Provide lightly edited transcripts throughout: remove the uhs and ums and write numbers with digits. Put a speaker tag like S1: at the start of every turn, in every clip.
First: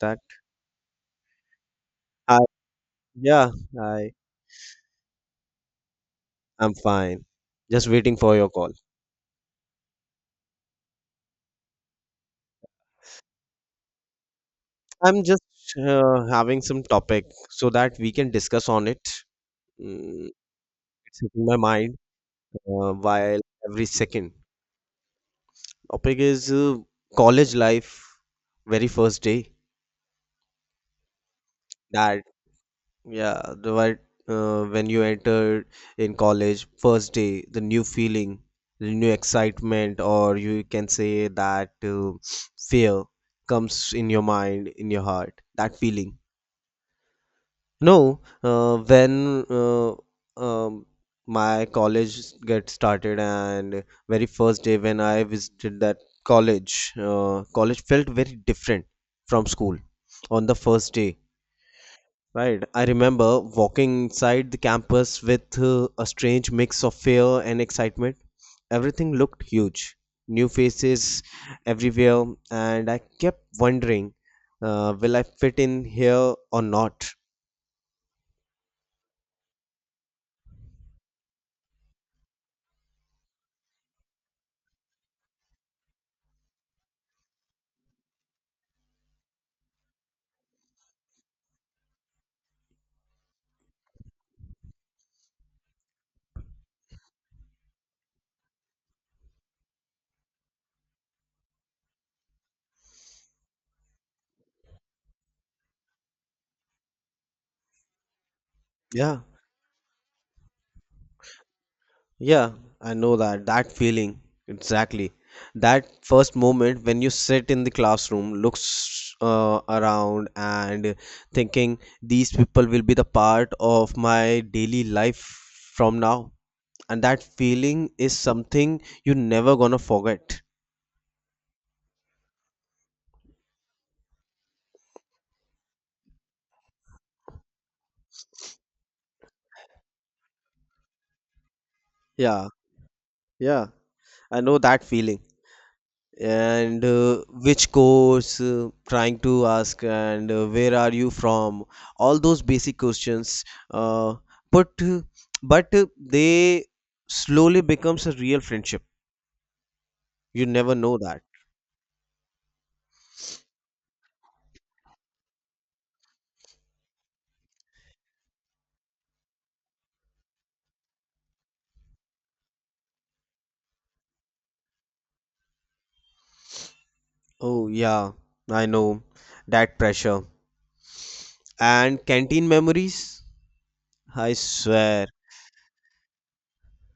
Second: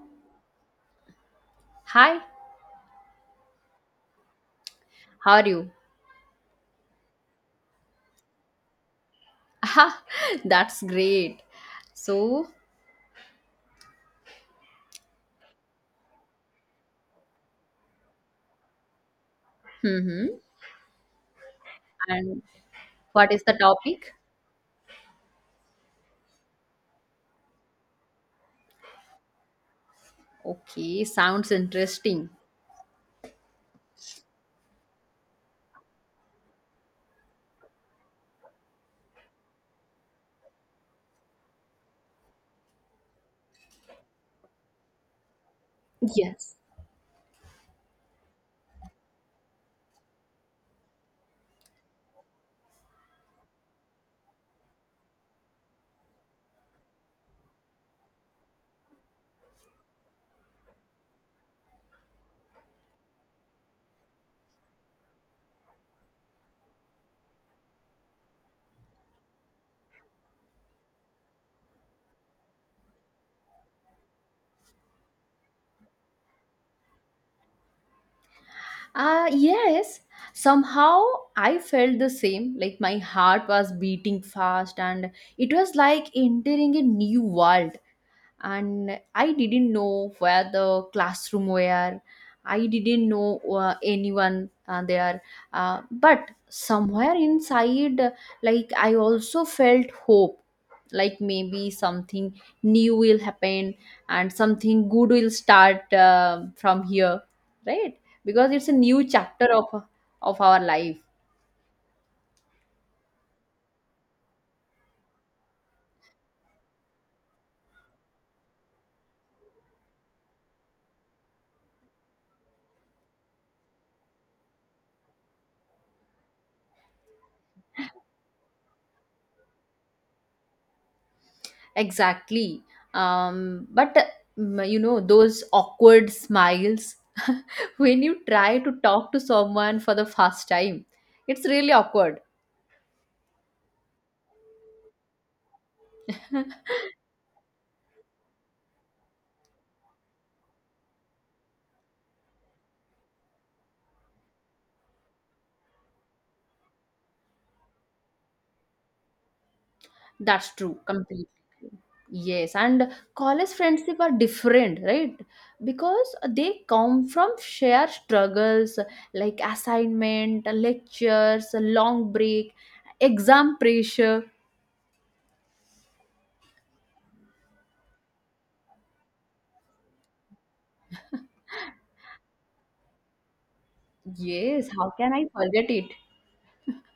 S1: Fact.
S2: Hi,
S1: I yeah, I
S2: how are you?
S1: I'm fine. Just waiting for your call.
S2: Ah, that's great. So,
S1: I'm just having some topic so that we can discuss on it. Mm,
S2: hmm,
S1: it's in my mind
S2: and what
S1: while
S2: is the
S1: every
S2: topic?
S1: second. Topic is college life, very first day.
S2: Okay, sounds
S1: That
S2: interesting.
S1: Yeah, the right When you entered in college, first day, the new feeling, the new excitement, or you can say that fear comes in your mind, in your heart. That feeling.
S2: Yes.
S1: No, when um, my college get started, and very first day when I visited that college, college felt very different from school on the first day. Right. I remember walking inside the campus with a strange mix of fear and excitement. Everything looked huge, new faces everywhere, and I kept wondering, will I fit in here or not?
S2: Yes, somehow I felt the same. Like my heart was beating fast, and it was like entering a new world. And I didn't know where the classroom were. I didn't know anyone there. But somewhere inside, like I also felt hope, like maybe something new will happen and something good will start from here, right? Because it's a new
S1: Yeah,
S2: chapter of our life.
S1: yeah, I know that. That feeling, exactly. That first moment when you sit in the classroom, looks around, and thinking, these people will be the part of my daily life from now, and that feeling is something you're never gonna forget.
S2: Exactly. But you know, those awkward smiles when you try to talk to someone for the first time, it's really awkward.
S1: Yeah, yeah, I know that feeling. And which course, trying to ask, and where are you from? All those basic questions. Uh, but uh, but they slowly becomes a real friendship. You
S2: That's
S1: never
S2: true,
S1: know that.
S2: completely. Yes, and college friendship are different, right? Because they come from shared struggles, like assignment, lectures, long break, exam pressure.
S1: Oh yeah, I know that pressure and canteen memories. I
S2: Yes, how
S1: swear.
S2: can I forget it?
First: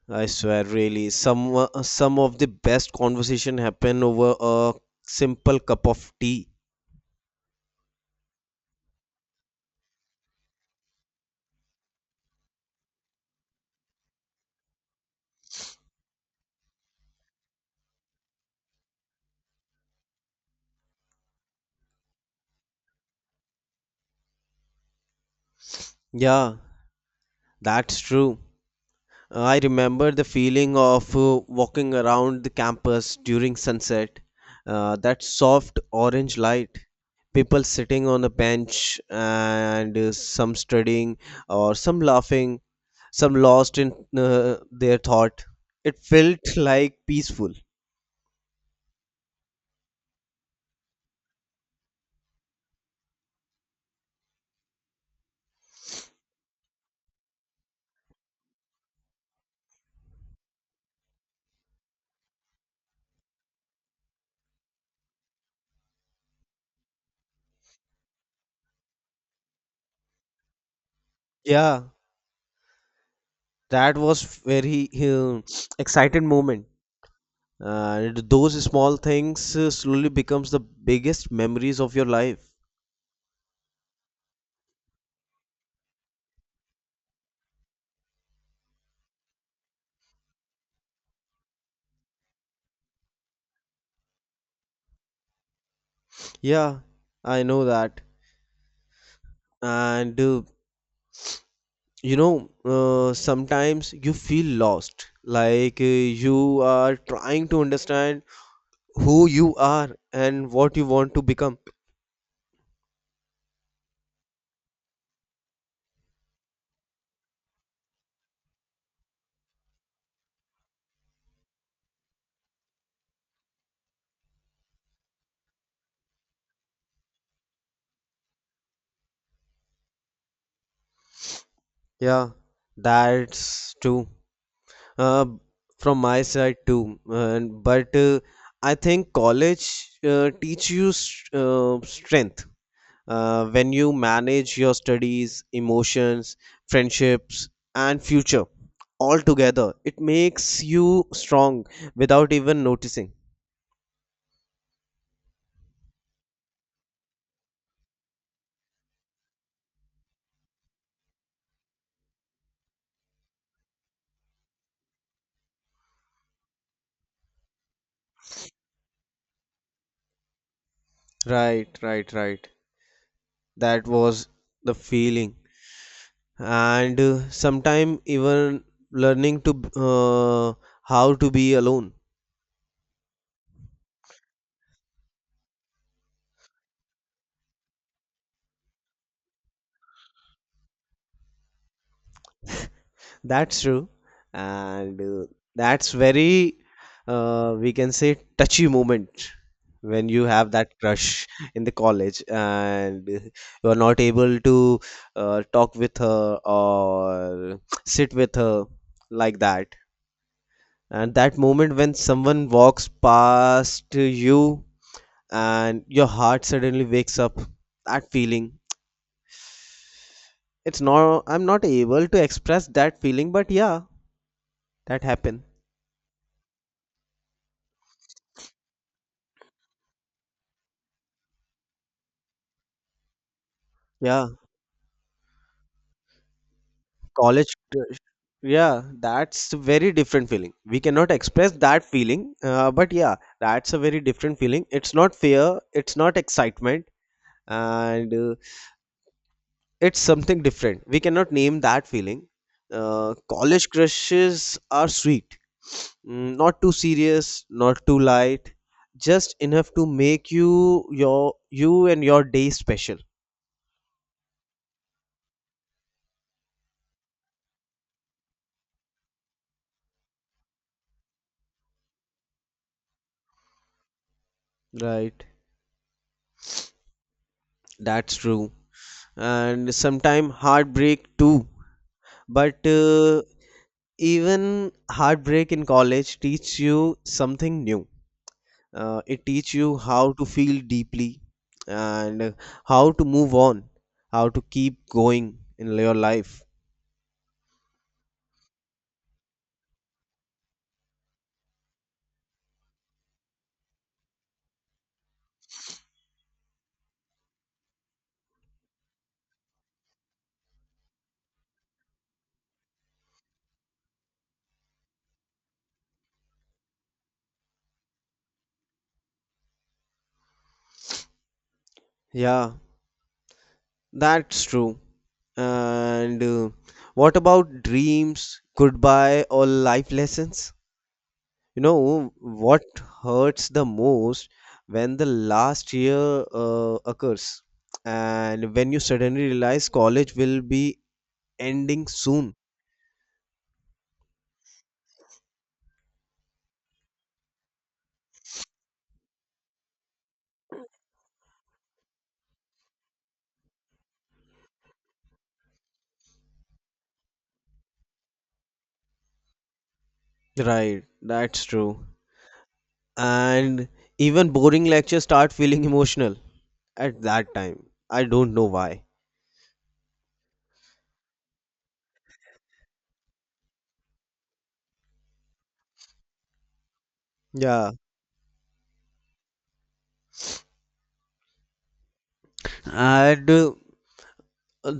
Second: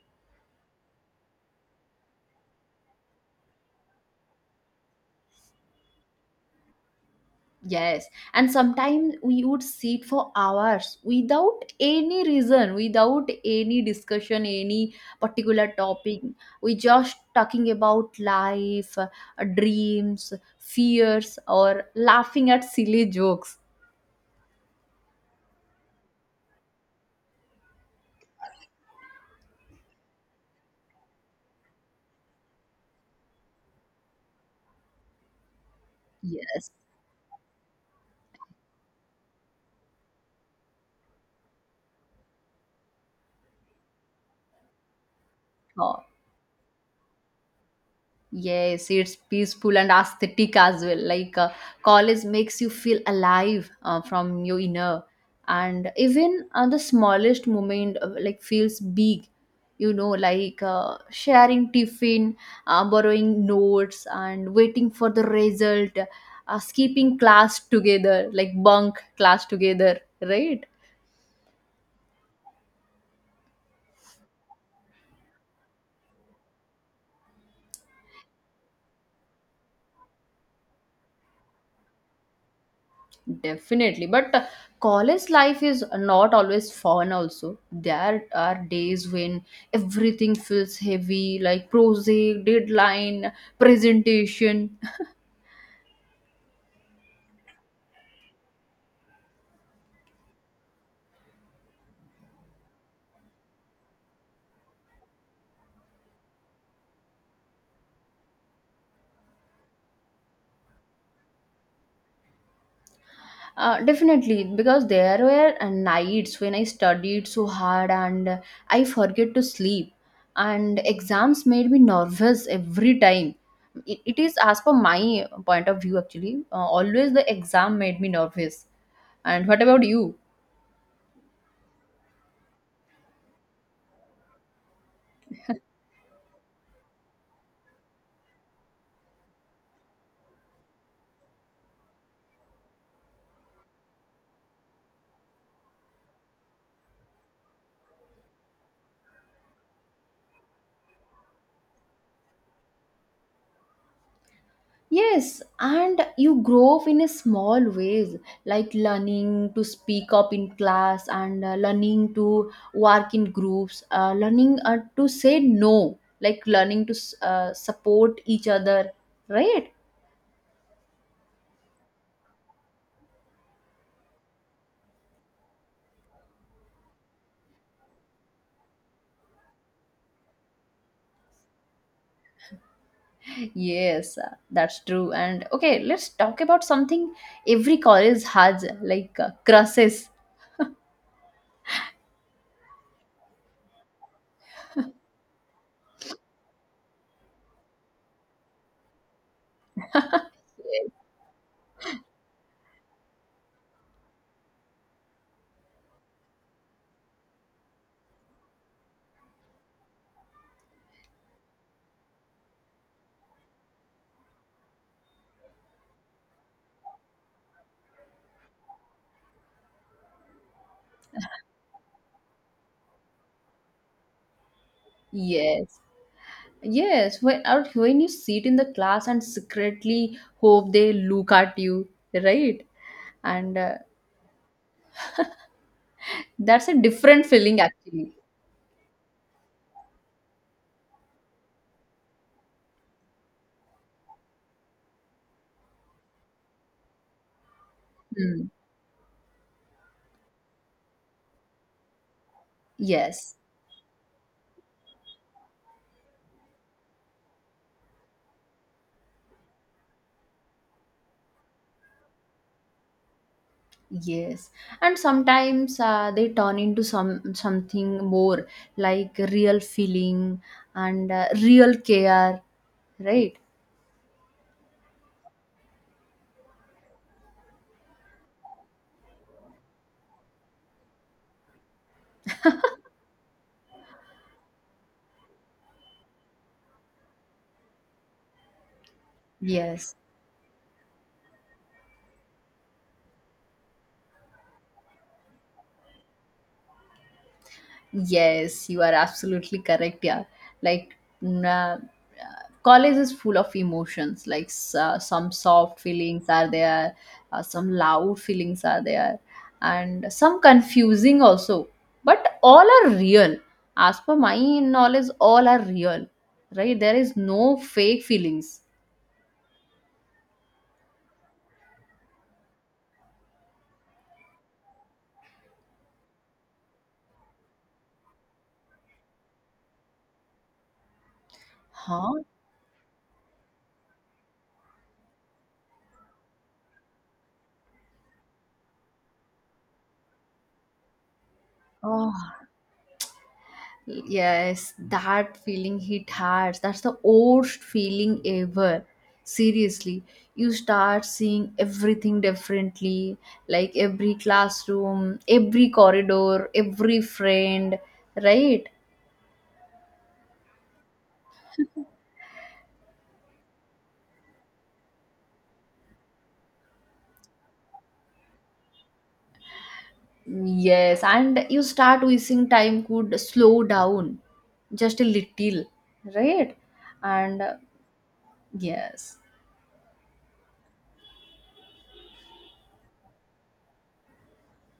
S1: I swear, really, some of the best conversation happen over a simple cup of tea.
S2: Yes, and sometimes we would sit for hours without any reason, without any discussion, any particular topic. We just talking about life, dreams, fears, or laughing at silly jokes.
S1: Yeah, that's true. I remember the feeling of walking around the campus during sunset. That soft orange light,
S2: Yes,
S1: people sitting on a bench and some studying or some laughing, some lost in their thought. It
S2: sure.
S1: felt like peaceful.
S2: Yes, it's peaceful and aesthetic as well. Like college makes you feel alive from your inner, and even the smallest moment like feels big. You know, like sharing tiffin, borrowing notes, and waiting for the result, skipping class together, like bunk class together, right?
S1: Yeah, that was very uh, excited moment. And those small things slowly becomes the biggest memories of your life.
S2: Definitely. But college life is not always fun, also. There are days when everything feels heavy, like project, deadline, presentation.
S1: Yeah, I know that. And you know, sometimes you feel lost, like you are trying to understand who you are and what you want to become.
S2: Definitely, because there were nights when I studied so hard and I forget to sleep, and exams made me nervous every time. It is, as per my point of view, actually, always the exam made me nervous. And what about you?
S1: Yeah, that's true. Uh, from my side too, and but I think college teach you strength when you manage your studies, emotions, friendships, and future all together. It makes you strong without even noticing.
S2: Yes, and you grow up in a small ways, like learning to speak up in class and learning to work in groups, learning to say no, like learning to support each other, right?
S1: Right, right, right. That was the feeling, and sometime even learning how to be alone.
S2: Yes, that's true. And okay, let's talk about something every college has, like crushes.
S1: That's true, and that's very we can say touchy moment when you have that crush in the college and you are not able to talk with her or sit with her like that. And that moment when someone walks past you and your heart suddenly wakes up, that feeling. It's not, I'm not able to express that feeling, but yeah, that happened.
S2: Yes. Yes, when you sit in the class and secretly hope they look at you, right? And
S1: Yeah.
S2: that's a different
S1: College
S2: feeling
S1: crush.
S2: actually.
S1: Yeah, that's a very different feeling, we cannot express that feeling, but yeah, that's a very different feeling. It's not fear, it's not excitement, and
S2: Hmm.
S1: it's something different, we cannot name that feeling.
S2: Yes,
S1: College crushes are sweet. Not too serious, not too light, just enough to make you your you and your day special.
S2: yes. And sometimes they turn into something more, like real feeling and real care, right?
S1: Right, that's true. And sometime heartbreak too, but even heartbreak in college teach you something new. It teach you
S2: Yes,
S1: how to feel deeply, and how to move on, how to keep going in your life.
S2: yes, you are absolutely correct. Yeah, like mm, uh, college is full of emotions, like some soft feelings are there, some loud feelings are there, and some confusing also, but all are real. As per my knowledge, all are real, right? There is no fake feelings.
S1: Yeah, that's true. And what about dreams, goodbye, or life lessons? You know
S2: Huh.
S1: what hurts the most? When the last year occurs, and when you suddenly realize college will be ending
S2: Oh,
S1: soon.
S2: yes, that feeling hit hard. That's the worst feeling ever. Seriously, you start seeing everything differently, like every classroom, every corridor, every friend, right?
S1: Right, that's true. And even boring lectures start feeling emotional at that time. I don't know why.
S2: Yes, and you start wishing time could slow down just a little, right? And
S1: Yeah.
S2: yes.
S1: And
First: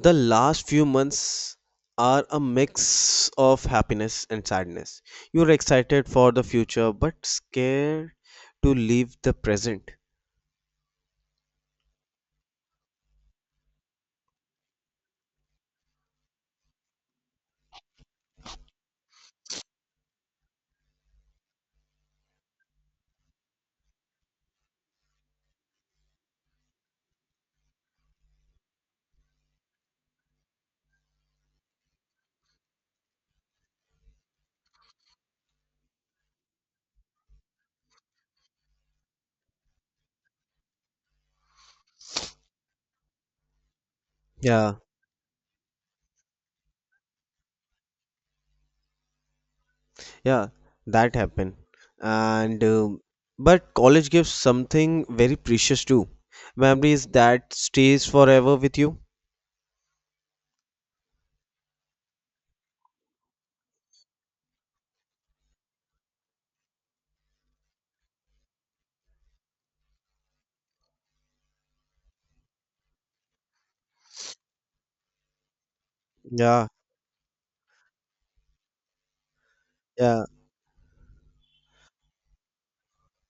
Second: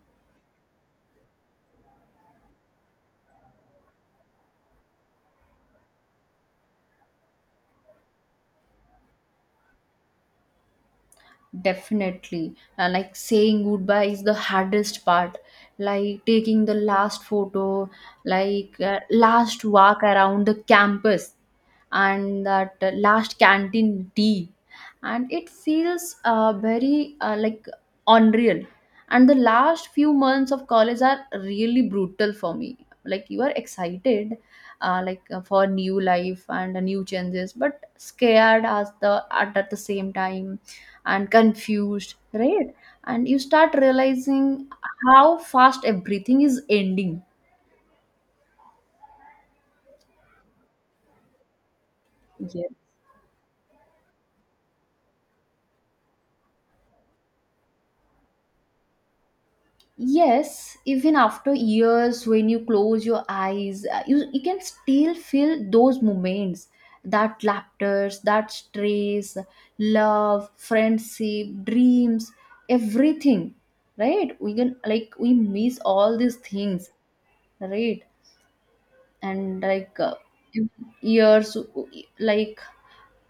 S1: the last few months are a mix of happiness and sadness. You're excited for the future but scared to leave the present.
S2: Definitely. Like, saying goodbye is the hardest part. Like taking the last photo, like last walk around the campus, and that last canteen tea. And it feels very like unreal. And the last few months of college are really brutal for me. Like, you are excited, for new life and new changes, but scared as at the same time, and confused, right? And you start realizing
S1: Yeah.
S2: how fast everything is ending.
S1: Yeah, that happened. And
S2: Yeah.
S1: um but college gives something very precious too. Memories that stays forever with you.
S2: Yes, even after years, when you close your eyes, you can still feel those moments, that laughter, that stress, love, friendship, dreams, everything, right? We can, like, we miss all these
S1: Yeah,
S2: things, right? And like, uh,
S1: yeah,
S2: years, like,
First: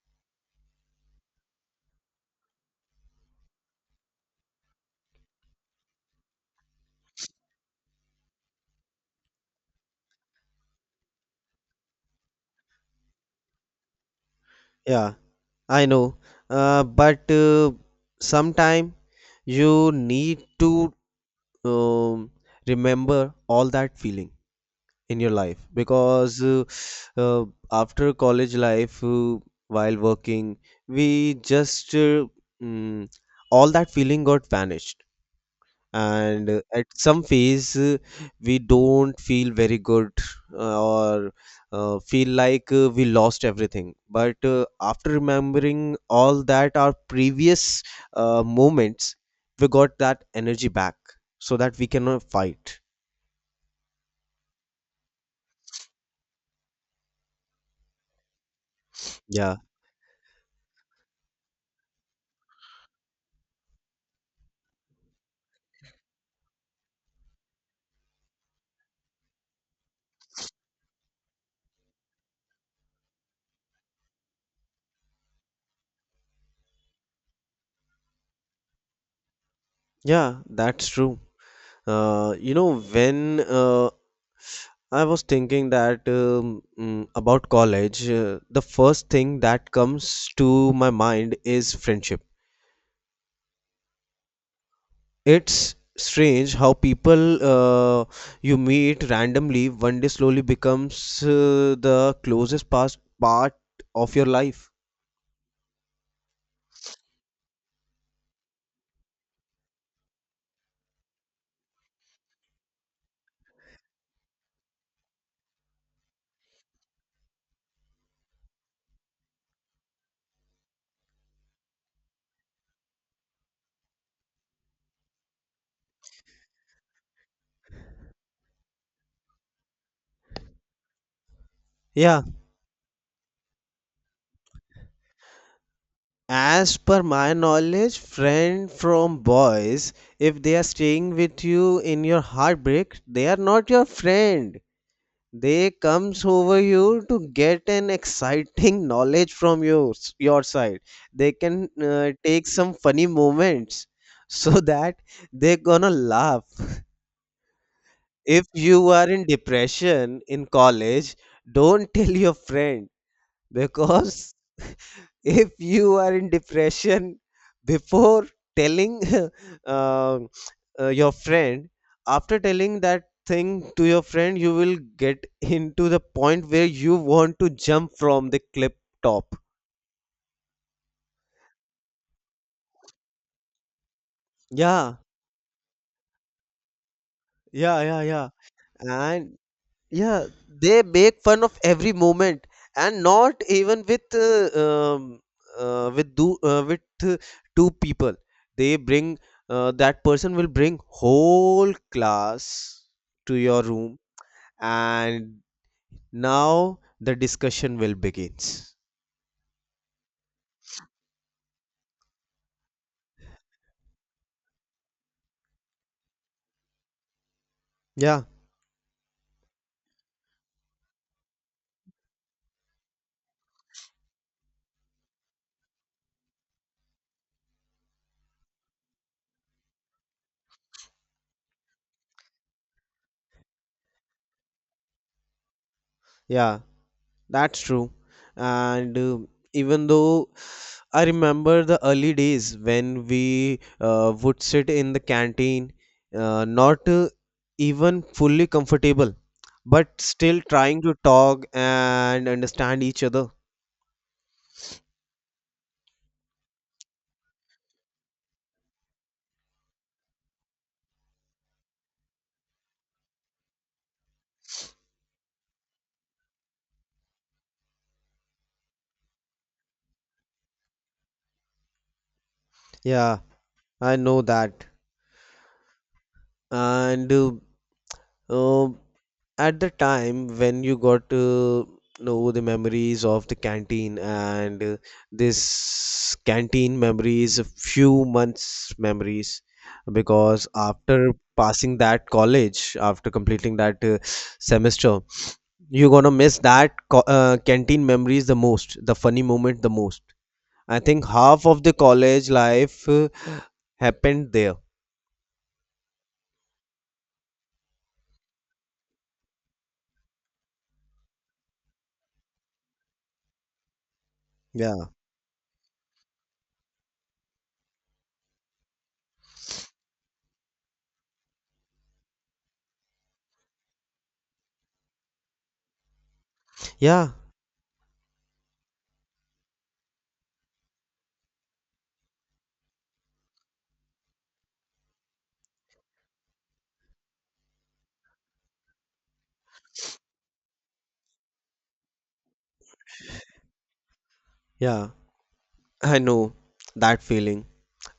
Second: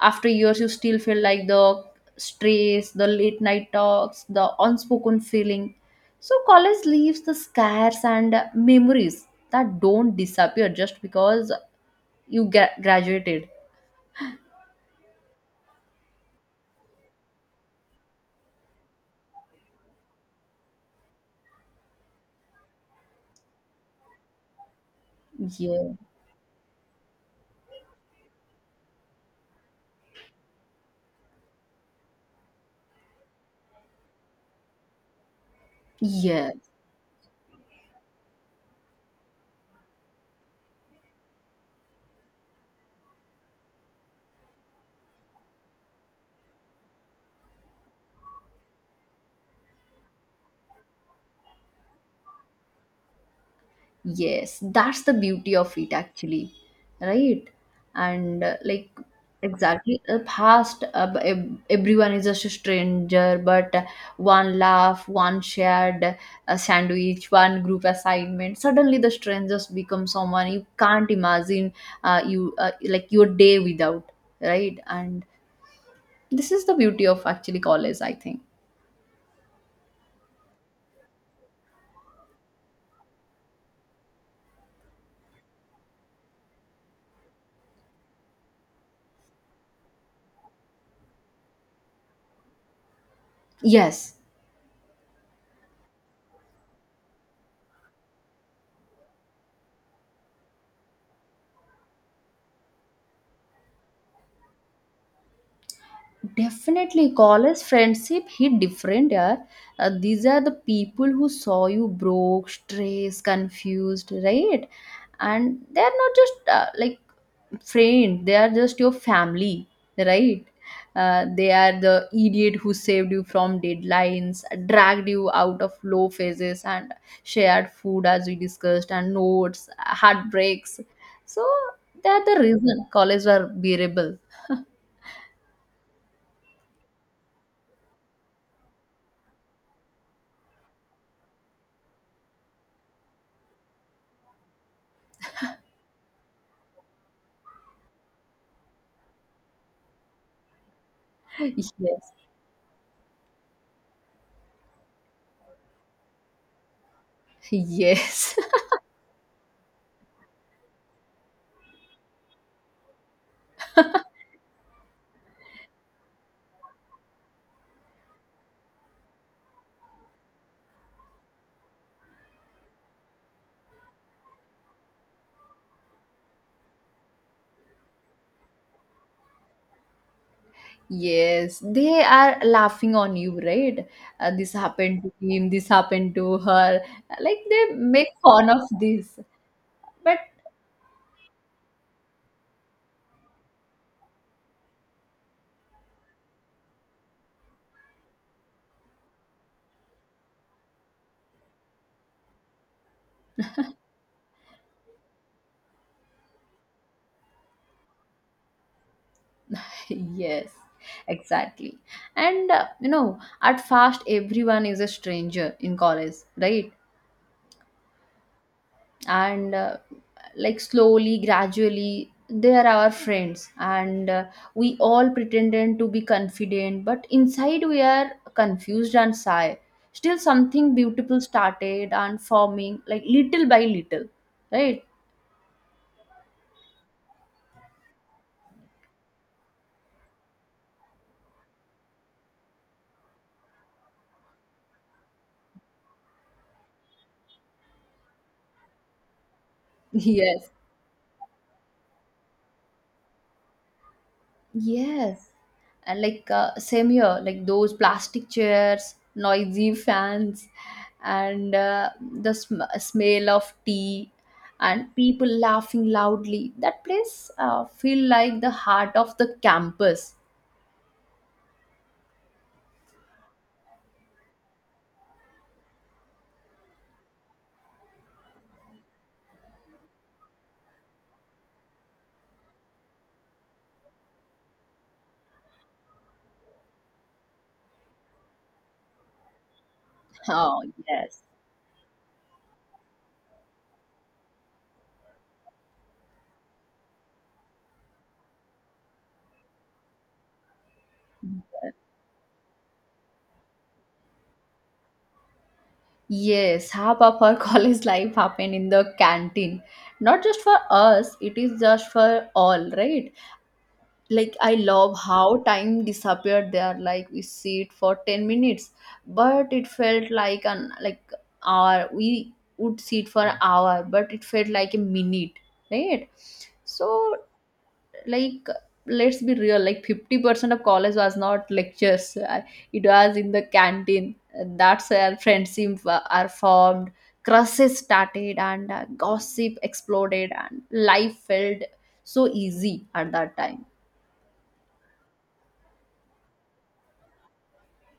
S2: after years you still feel like the stress, the late night talks, the unspoken feeling. So college leaves the scars and memories that don't disappear just because you get graduated.
S1: yeah. I know. But sometime you need to um, remember all that feeling in your life
S2: Yeah,
S1: because uh, after college life, while working, we just mm, all that feeling got vanished, and
S2: yeah.
S1: at some phase, we don't feel very good, or feel like we lost everything, but after remembering all that our previous moments, we got that energy back so that we can fight.
S2: Yes, that's the beauty of it actually, right? And like
S1: Yeah,
S2: exactly past b- ev- Everyone is just a stranger, but one laugh, one shared sandwich, one group assignment. Suddenly the strangers become someone you can't imagine you like your day without, right? And this is the beauty of actually college, I think.
S1: yeah, that's true. Uh, you know when uh, I was thinking that about college, the first thing that comes to my mind is friendship.
S2: Yes.
S1: It's strange how people you meet randomly one day slowly becomes the closest past part of your life.
S2: Definitely, college friendship hit different, yeah. These are the people who saw you broke, stressed, confused, right? And they are not just like friend; they are just your family, right? They are the idiot who saved you from deadlines, dragged you out of low phases, and shared food as we discussed, and notes, heartbreaks. So they
S1: Yeah,
S2: are the reason college were bearable.
S1: as per my knowledge, friend from boys, if they are staying with you in your heartbreak, they are not your friend. They comes over you to get an exciting knowledge from your side. They can
S2: Yes,
S1: take some funny moments so that they're gonna laugh.
S2: yes.
S1: If you are in depression in college, don't tell your friend, because if you are in depression before telling um your friend, after telling that thing to your friend you will get into the point where you want to jump from the cliff top.
S2: Yes, they are laughing on you, right? This
S1: Yeah,
S2: happened to him, this happened to her. Like they
S1: yeah, yeah,
S2: make
S1: yeah.
S2: fun of this.
S1: And yeah,
S2: But
S1: they make fun of every moment, and not even um, with do with two people. They bring that person will bring whole class to your room, and now the discussion will begins.
S2: yes, exactly. And you know, at first everyone is a stranger in college, right?
S1: Yeah,
S2: And like slowly gradually they are our friends, and we all pretended to be confident but inside we are confused and shy. Still something beautiful started and forming, like little by little, right?
S1: yeah, that's true. And even though I remember the early days when we would sit in the canteen, not even fully comfortable, but still
S2: Yes.
S1: trying to talk and understand each other.
S2: Yes, and like same here, like those plastic chairs, noisy fans, and the smell of tea, and people laughing loudly. That place feel like the heart of the campus.
S1: Yeah, I know that. And uh, at the time when you got to know the memories of the canteen, and this canteen memories a few months memories, because
S2: Oh
S1: after
S2: yes.
S1: passing that college, after completing that semester, you're gonna miss that canteen memories the most, the funny moment the most. I think half of the college life happened there.
S2: Yes, half of our college life happened in the canteen. Not just for us, it is just for all, right? Like, I
S1: yeah
S2: love how time disappeared there. Like, we see it for 10 minutes but it felt like an like hour. We would see it for an hour but it felt like a minute, right? So,
S1: yeah
S2: like, let's be real, like 50% of college was not lectures. It was in the canteen. And that's where friendships are formed, crushes started, and gossip exploded, and life felt so easy at that time.
S1: yeah I know that feeling.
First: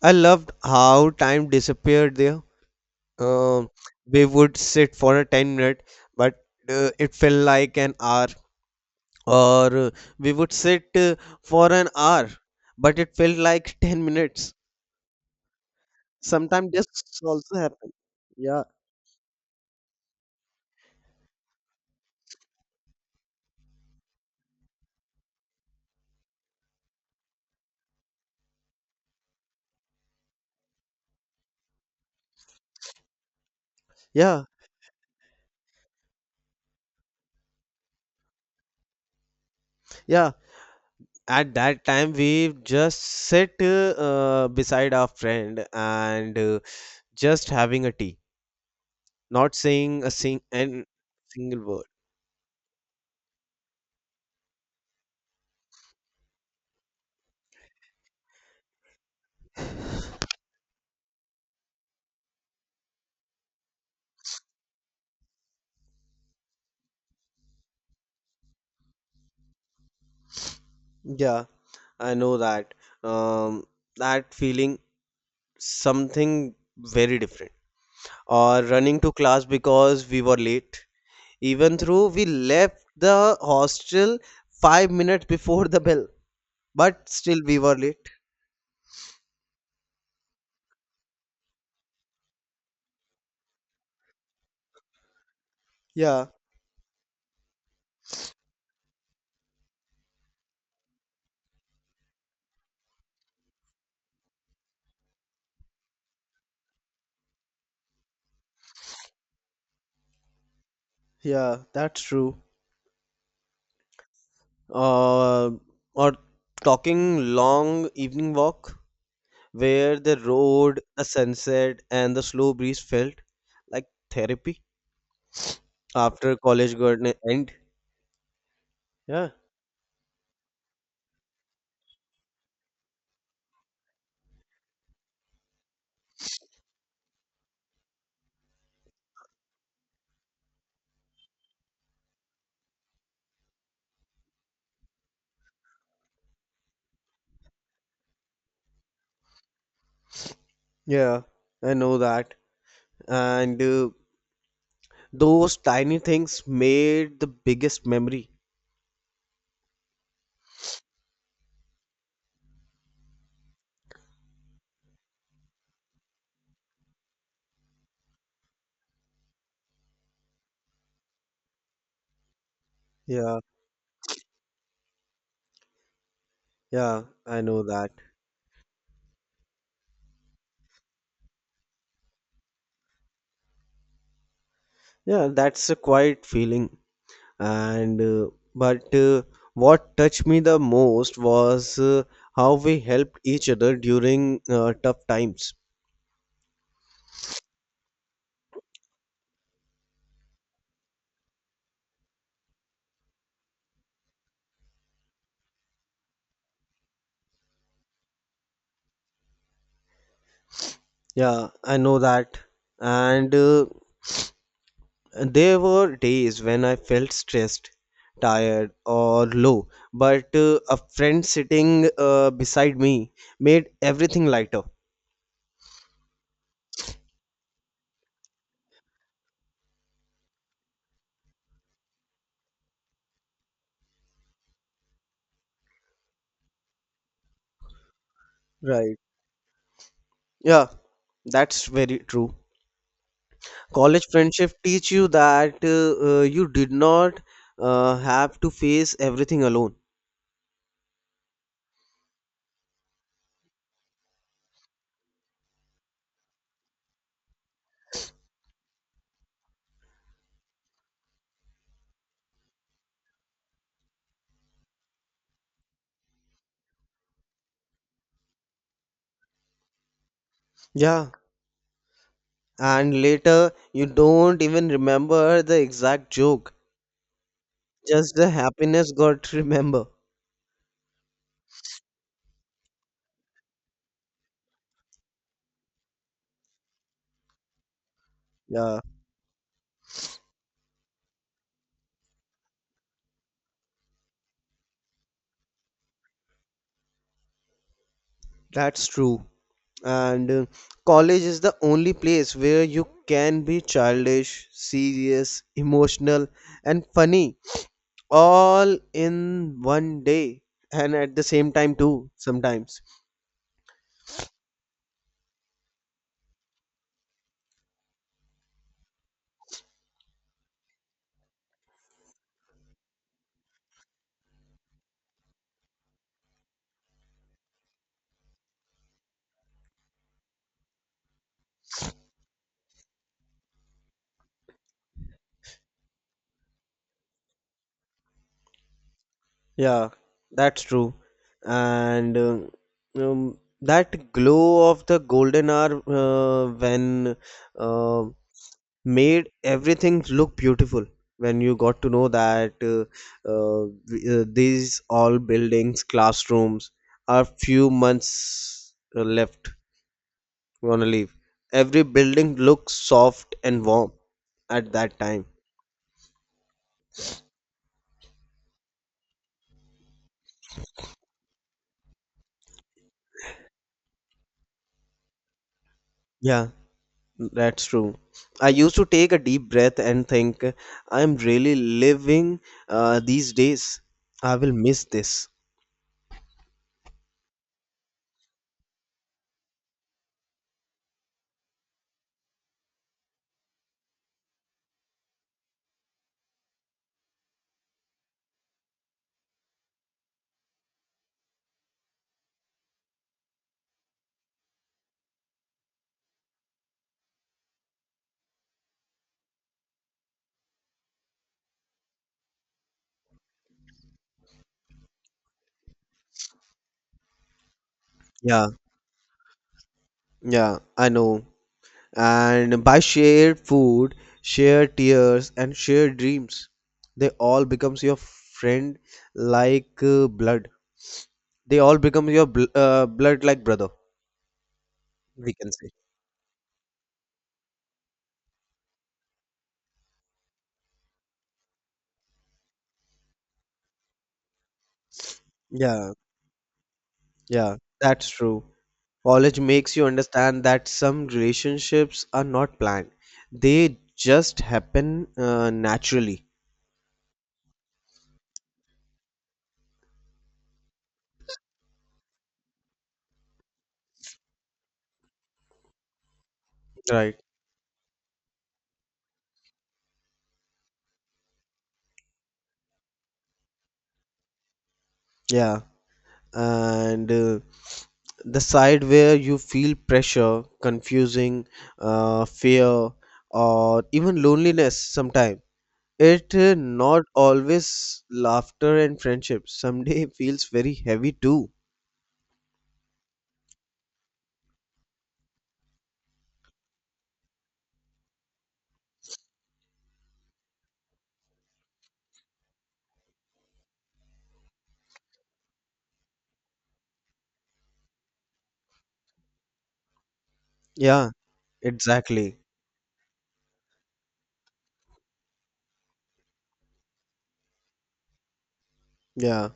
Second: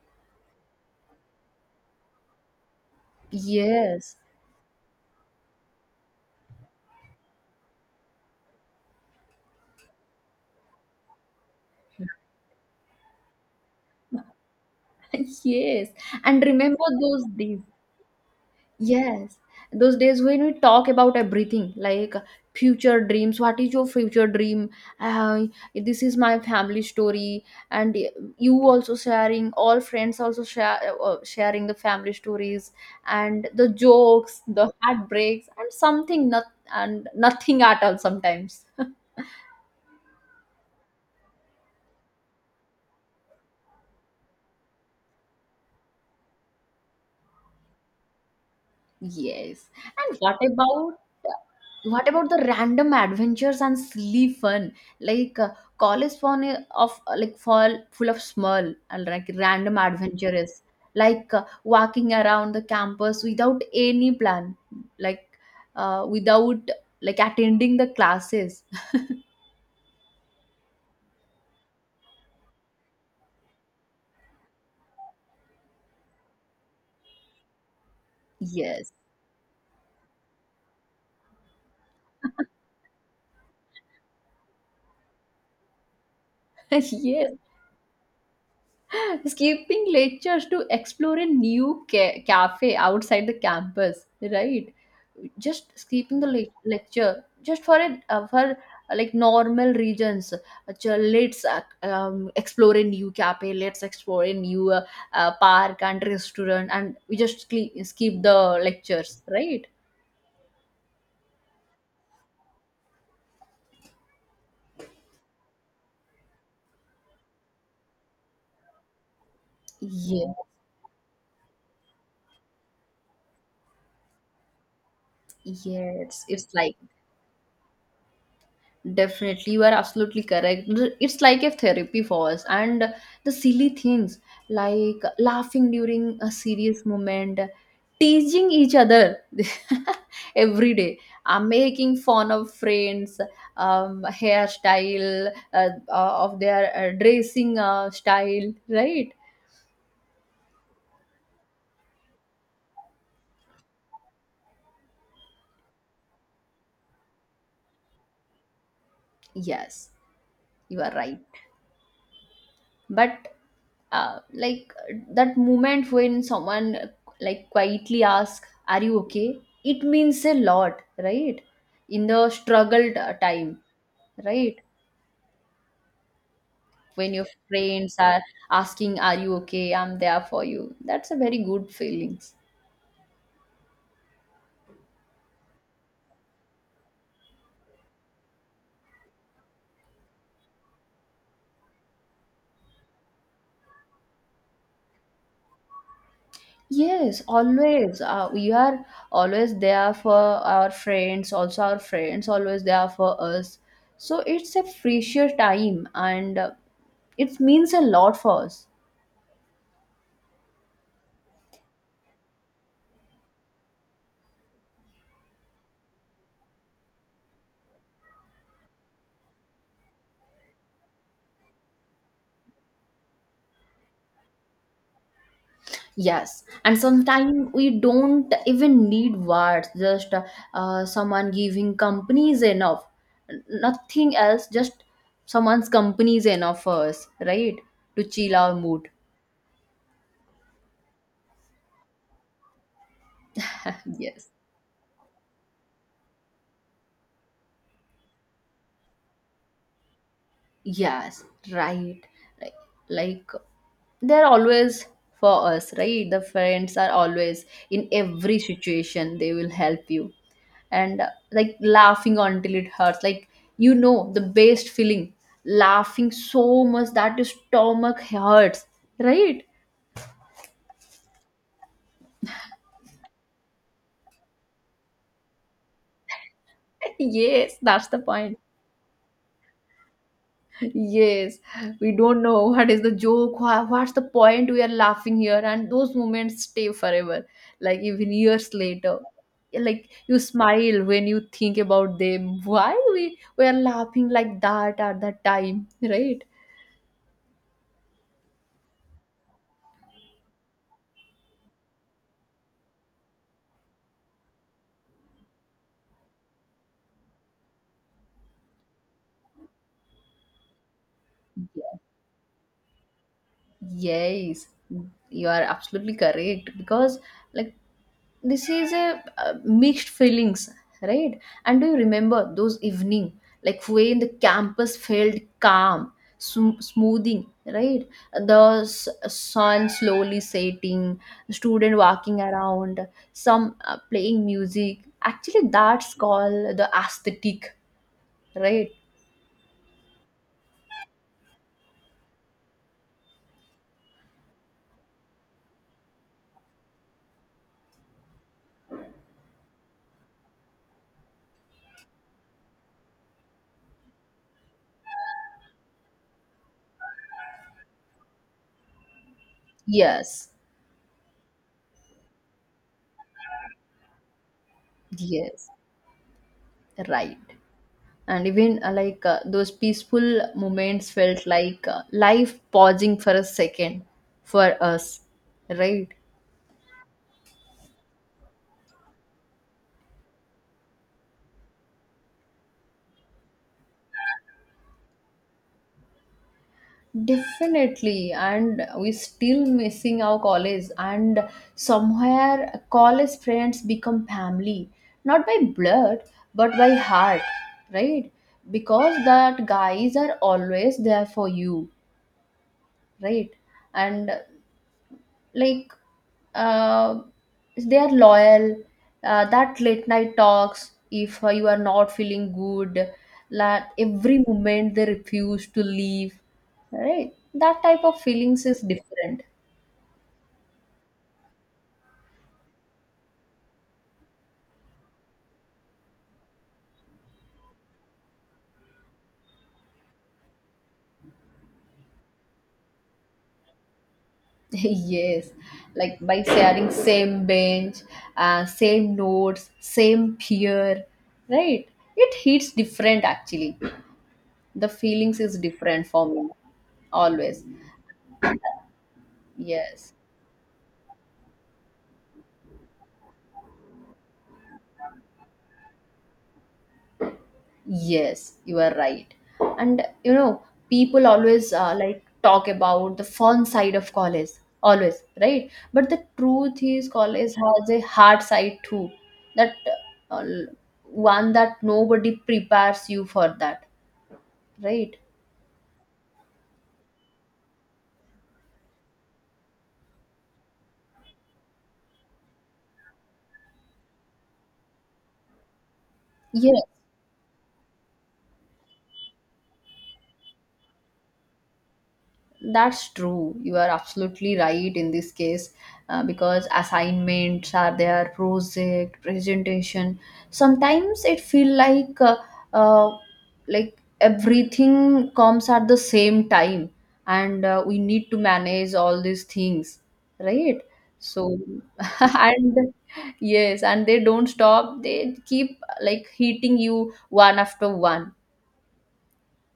S1: I loved how time disappeared there. Um,
S2: Yes,
S1: we would sit for a 10 minute, but it felt like an hour. Or we would sit for an hour, but it felt like 10 minutes.
S2: yes. And
S1: Sometimes
S2: remember
S1: this
S2: those
S1: also
S2: days.
S1: happen. Yeah,
S2: Yes, those days when we talk about everything, like future dreams. What is your future dream? Uh, this is my family story, and you also sharing. All friends also share sharing the family stories and the jokes,
S1: yeah,
S2: the heartbreaks, and something not and nothing at all sometimes.
S1: yeah. At that time, we just sit beside our friend and just having a tea, not
S2: Yes.
S1: saying a
S2: And what
S1: sing- an
S2: about
S1: single word.
S2: what about the random adventures and silly fun? Like college fun of like fall full of small and like random adventures, like walking around the campus without any plan, like without attending the classes.
S1: Yeah. I know that um, that feeling, something very different. Or
S2: Yes.
S1: running to class because we were late, even though we left the hostel 5 minutes before the bell, but
S2: Yes.
S1: still we were late.
S2: Skipping lectures to explore a new cafe outside the campus, right? Just skipping the
S1: Yeah,
S2: lecture just for it for like normal regions. Let's explore a new cafe, let's explore a new park and restaurant, and we just skip the lectures, right?
S1: yeah, that's true. Uh, or talking long evening walk where the
S2: Yes,
S1: road, the sunset, and the slow breeze felt like therapy
S2: yes,
S1: after
S2: it's like
S1: college garden end. Yeah.
S2: definitely, you are absolutely correct. It's like a therapy for us, and the silly things like laughing during a serious moment, teasing each other every day, making fun of friends, hairstyle, of their dressing style, right?
S1: Yeah, I know that. And those tiny things made the biggest memory.
S2: Yes, you are right. But like that moment when someone like quietly asks are you okay, it means a lot, right? In the struggled
S1: Yeah,
S2: time, right?
S1: yeah,
S2: When your
S1: I know that.
S2: friends are asking are you okay, I'm there for you, that's a very good feelings.
S1: Yeah, that's a quiet feeling. And but what touched me the most was how we helped each other during tough times.
S2: Yes, always we are always there for our friends, also our friends always there for us. So it's a precious time, and it means a lot for us.
S1: Yeah, I know that. And there were days when I felt stressed, tired, or low, but a friend sitting beside me made everything lighter.
S2: Yes, and sometimes we don't even need words, just someone giving company is enough. Nothing else, just someone's company is enough for us, right? To chill our mood.
S1: Right. Yeah, that's very true. College
S2: Yes.
S1: friendship teach you that you did not have to face everything alone.
S2: Yes, right. Like, like they're always for us, right? The friends are always in every situation, they will help you. And like laughing until it hurts, like you know the best feeling, laughing so much that your stomach hurts, right?
S1: Yeah. And later, you don't even remember the exact joke.
S2: Yes, that's the
S1: Just the
S2: point.
S1: happiness got to remember.
S2: Yes, we don't know what is the joke, what's the point we are laughing here, and those moments stay forever, like even years
S1: Yeah.
S2: later. Yeah, like you smile when you think about them. Why we are laughing like that at that time, right?
S1: That's true. And college is the only place where you can be childish, serious, emotional, and funny all in one day, and at the same time
S2: Yeah.
S1: too sometimes.
S2: Yes, you are absolutely correct because like this is a mixed feelings, right? And do you remember those evening, like when the campus felt calm, smoothing, right? The sun slowly setting, student walking around, some playing music. Actually that's called the aesthetic, right?
S1: Yeah, that's true. And that glow of the golden hour when uh, made everything look beautiful. When you got to know that these all buildings, classrooms are few months left.
S2: Yes,
S1: Want to leave. Every building looks soft and warm at that time.
S2: yes, right. And even like those peaceful moments felt like life pausing for a second for us, right?
S1: Yeah, that's true. I used to take a deep breath and think, I'm really living these days. I will miss this.
S2: Definitely, and we still missing our college, and somewhere college friends become family, not by blood but by heart, right? Because that guys are always there for you, right? And like uh, they are loyal. Uh, that late night talks if you are not feeling good, that every moment they refuse to leave, right? That type of feelings
S1: Yeah,
S2: is different.
S1: yeah, I know. And by shared food, shared tears, and shared dreams, they all becomes your friend like blood. They all become your blood like brother,
S2: Yes,
S1: we can say.
S2: like by sharing same bench, same notes, same peer, right? It hits different actually. The feelings is different
S1: Yeah,
S2: for me always.
S1: yeah, that's true. College makes you
S2: Yes,
S1: understand that some relationships are not planned. They just happen naturally.
S2: yes, you are right. And you know, people always like talk about the fun side of college, always, right? But the truth is,
S1: Right.
S2: college has a hard side too. That uh, one that nobody prepares you for that, right?
S1: Yeah. And the side where you feel pressure, confusing, fear, or even loneliness sometimes. It
S2: Yes.
S1: not always laughter and friendship. Someday feels very heavy too.
S2: That's true. You are absolutely right in this case because assignments are there, project, presentation. Sometimes it feel uh, like everything comes at the same time, and we need to manage all these things, right?
S1: Yeah,
S2: So
S1: exactly.
S2: and yes, and they don't stop. They keep like hitting you one after one.
S1: Yeah.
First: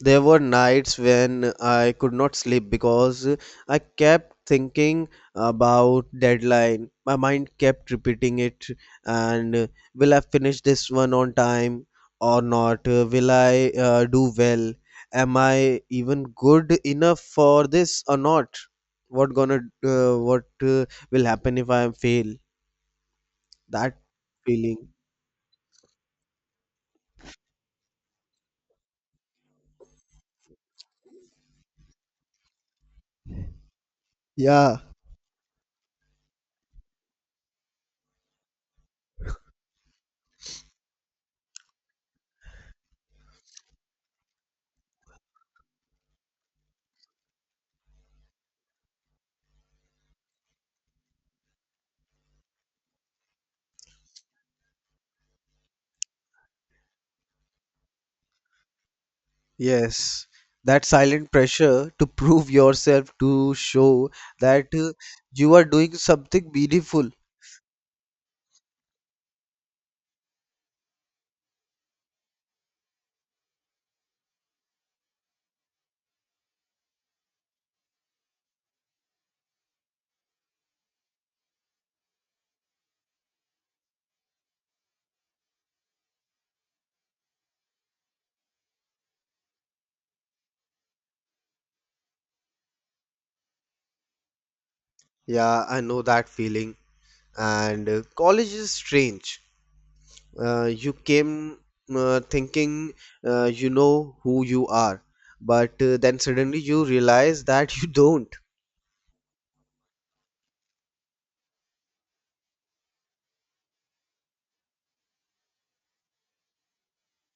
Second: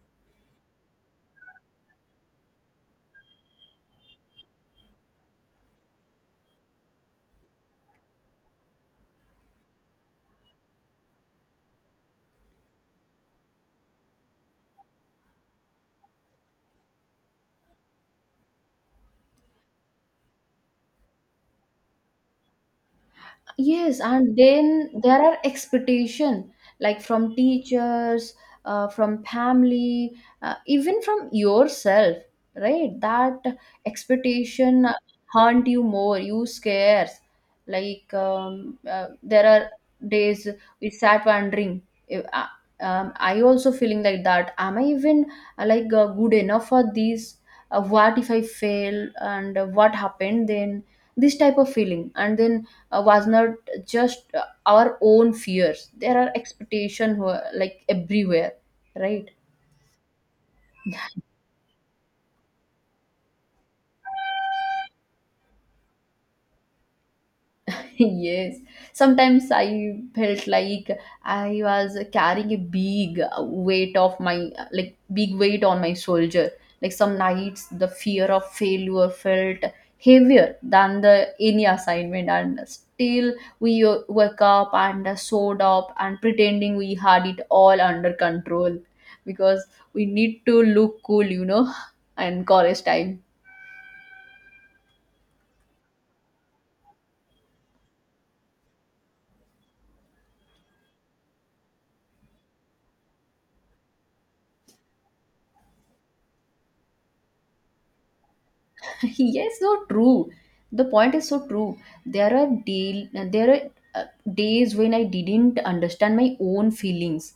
S1: There were nights when I could not sleep because I kept thinking about deadline. My mind kept repeating it, and will I finish this one on time or not? Will I do well? Am I even good enough for this or not? What will happen if I fail? That
S2: Yes, and then
S1: feeling.
S2: there are expectation, like from teachers, from family, even from yourself, right? That
S1: Yeah.
S2: expectation haunt you more. You scares. Like there are days we sat wondering. If, I also feeling like that. Am I even like good enough for this? What if I fail? And what happened then? This type of feeling, and then was not just our own fears, there are expectations like everywhere, right?
S1: Yes, that silent pressure to prove yourself, to show that you are doing something meaningful.
S2: Yes, sometimes I felt like I was carrying a big weight of my, like big weight on my shoulder. Like some nights the fear of failure felt heavier than the any assignment, and still we woke up and showed up and pretending we had it all under control, because we need to look cool, and college time.
S1: Yeah, I know that feeling. And college is strange. You came thinking you know who you are, but then suddenly you realize that you don't.
S2: Yes, so true, the point is so true. There are deal there are uh, days when I didn't understand my own feelings.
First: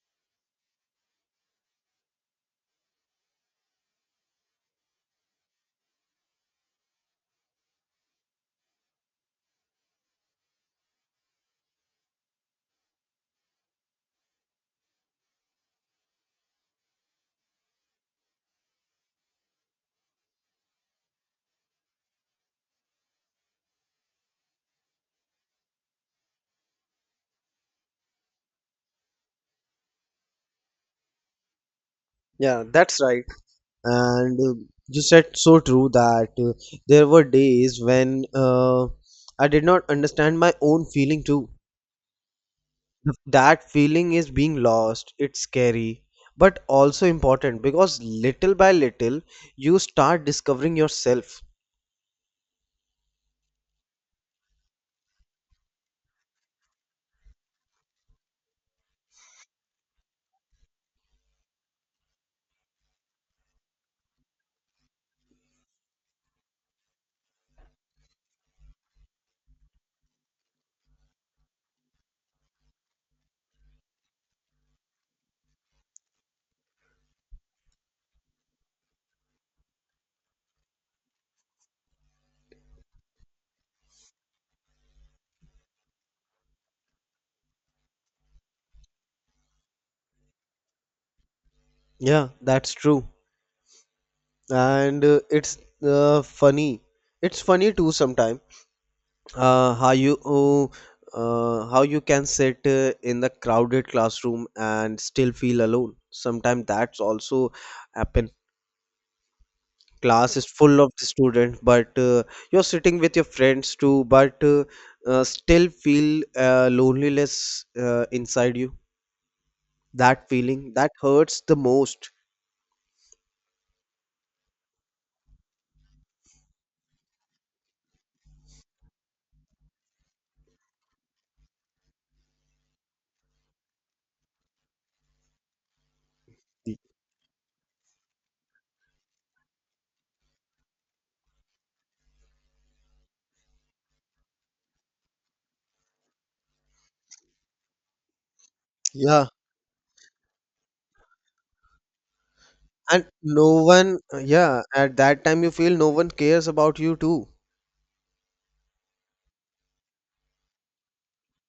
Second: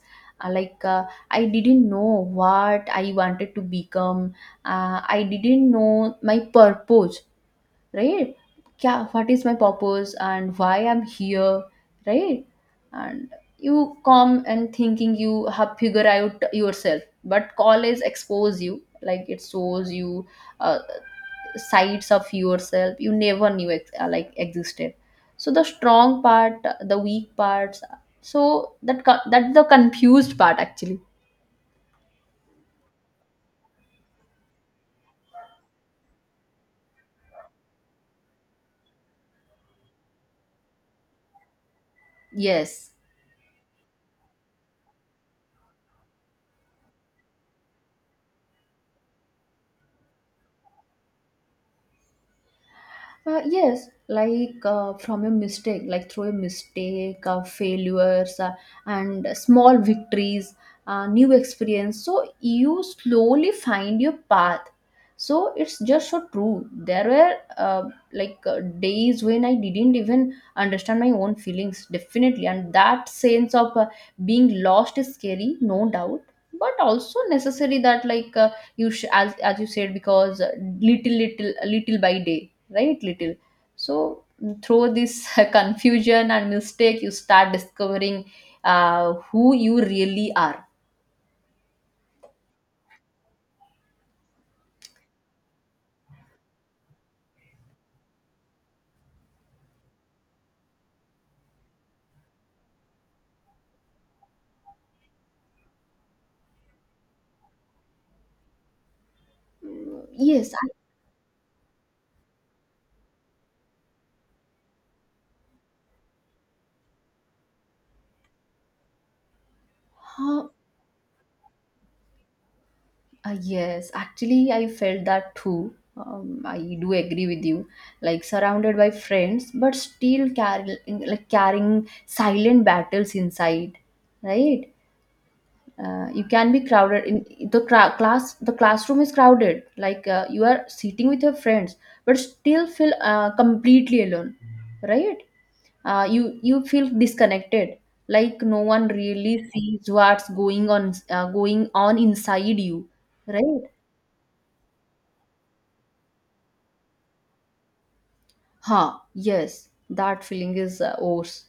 S2: Like I didn't know what I wanted to become. Uh, I didn't know my purpose, right? Kya, what is my purpose and why I'm here, right? And you come and thinking you have figure out yourself, but college expose you. Like it shows you sides of yourself you never knew like existed. So the strong part, the weak parts, so that that's the confused part actually.
S1: Yeah, that's right. And you said so true that there were days when I did not understand my own feeling too.
S2: Yes.
S1: The, that feeling is being lost, it's scary, but also important, because little by little you start discovering yourself.
S2: Yes, like through a mistake, failures, and small victories, new experience. So you slowly find your path. So it's just so true. There were like days when I didn't even understand my own feelings, definitely. And that sense of being lost is scary, no doubt. But also necessary that like as you said, because little little little by day, right, little, so through this confusion and mistake you start discovering who you really are.
S1: Yeah, that's true. And it's funny, it's funny too sometimes, uh, how you uh, how you can sit in the crowded classroom and still feel alone sometimes, that's also happen. Class is
S2: Yes,
S1: full of the students, but you're sitting with your friends too, but still feel loneliness inside you. That
S2: huh,
S1: feeling that hurts the most.
S2: yes, actually I felt that too, I do agree with you. Like surrounded by friends but still carrying, like carrying silent battles inside, right? Uh, you can be crowded in the class, the classroom is crowded, like you are sitting with your friends, but still feel completely alone, right? Uh, you feel disconnected, like no one
S1: Yeah.
S2: really sees what's going on, inside you,
S1: And no
S2: right?
S1: one, yeah, at that time you feel no one cares about you too.
S2: Huh, yes, that feeling is worse.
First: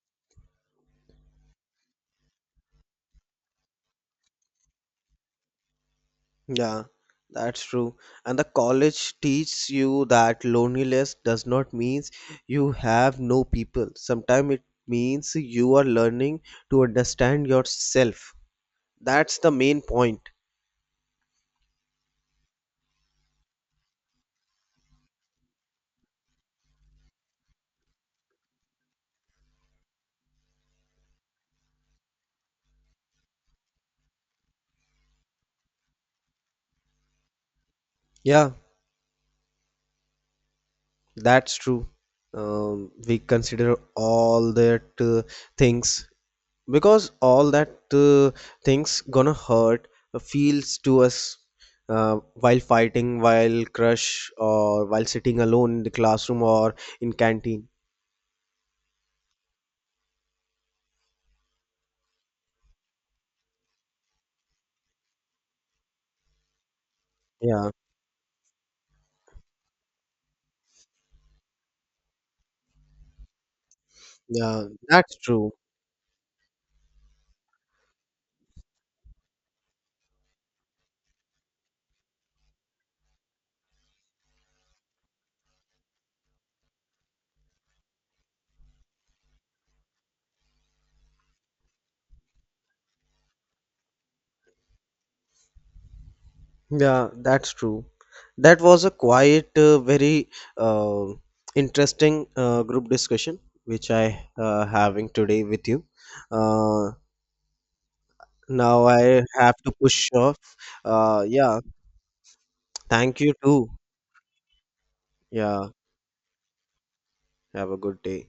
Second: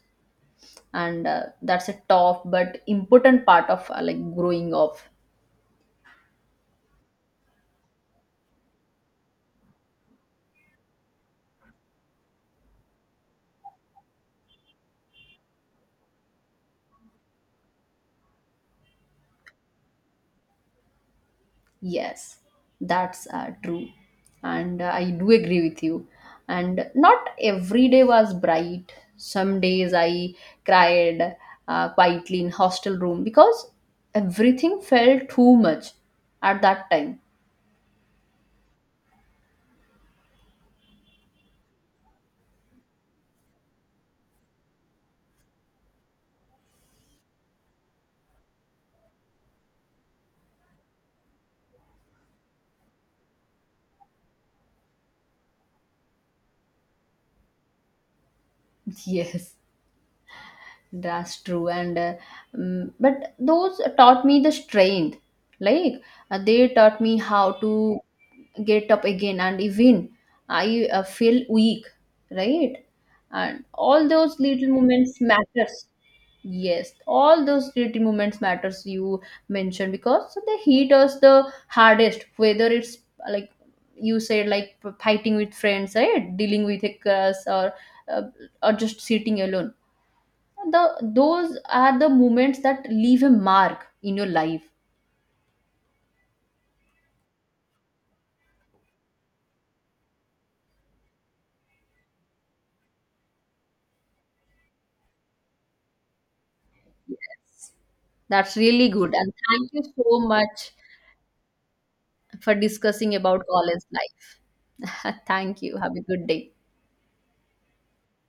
S2: And that's a tough but important part of like growing up.
S1: Yeah, that's true. And the college teaches you that loneliness does not means you have no people. Sometimes it means you are learning to understand yourself. That's the main point.
S2: Yes, that's true. And I do agree with you. And not every day was bright. Some days I cried quietly in hostel room because everything felt too much at that time.
S1: Yeah, that's true. We consider all that things, because all that things gonna hurt feels to us while fighting, while crush, or while sitting alone in the classroom or in canteen.
S2: Yes. That's true, and but those taught me the strength. Like they taught me how
S1: Yeah,
S2: to get up again, and even I feel weak, right? And all those
S1: yeah,
S2: little
S1: that's
S2: moments
S1: true.
S2: matters. Yes, all those little moments matters you mentioned, because they hit us the hardest. Whether it's like you said, like fighting with friends, right? Dealing with a curse uh, or just sitting alone, the those are the moments that leave a mark in your life.
S1: Yeah, that's true. That was a quiet, very uh, interesting group discussion which I having today with you. Uh,
S2: That's
S1: Now
S2: really good,
S1: I
S2: and
S1: have to
S2: thank you
S1: push
S2: so
S1: off.
S2: much
S1: Yeah,
S2: for discussing
S1: thank you
S2: about
S1: too.
S2: college life. Thank
S1: Yeah,
S2: you, have a good day.
S1: have a good day.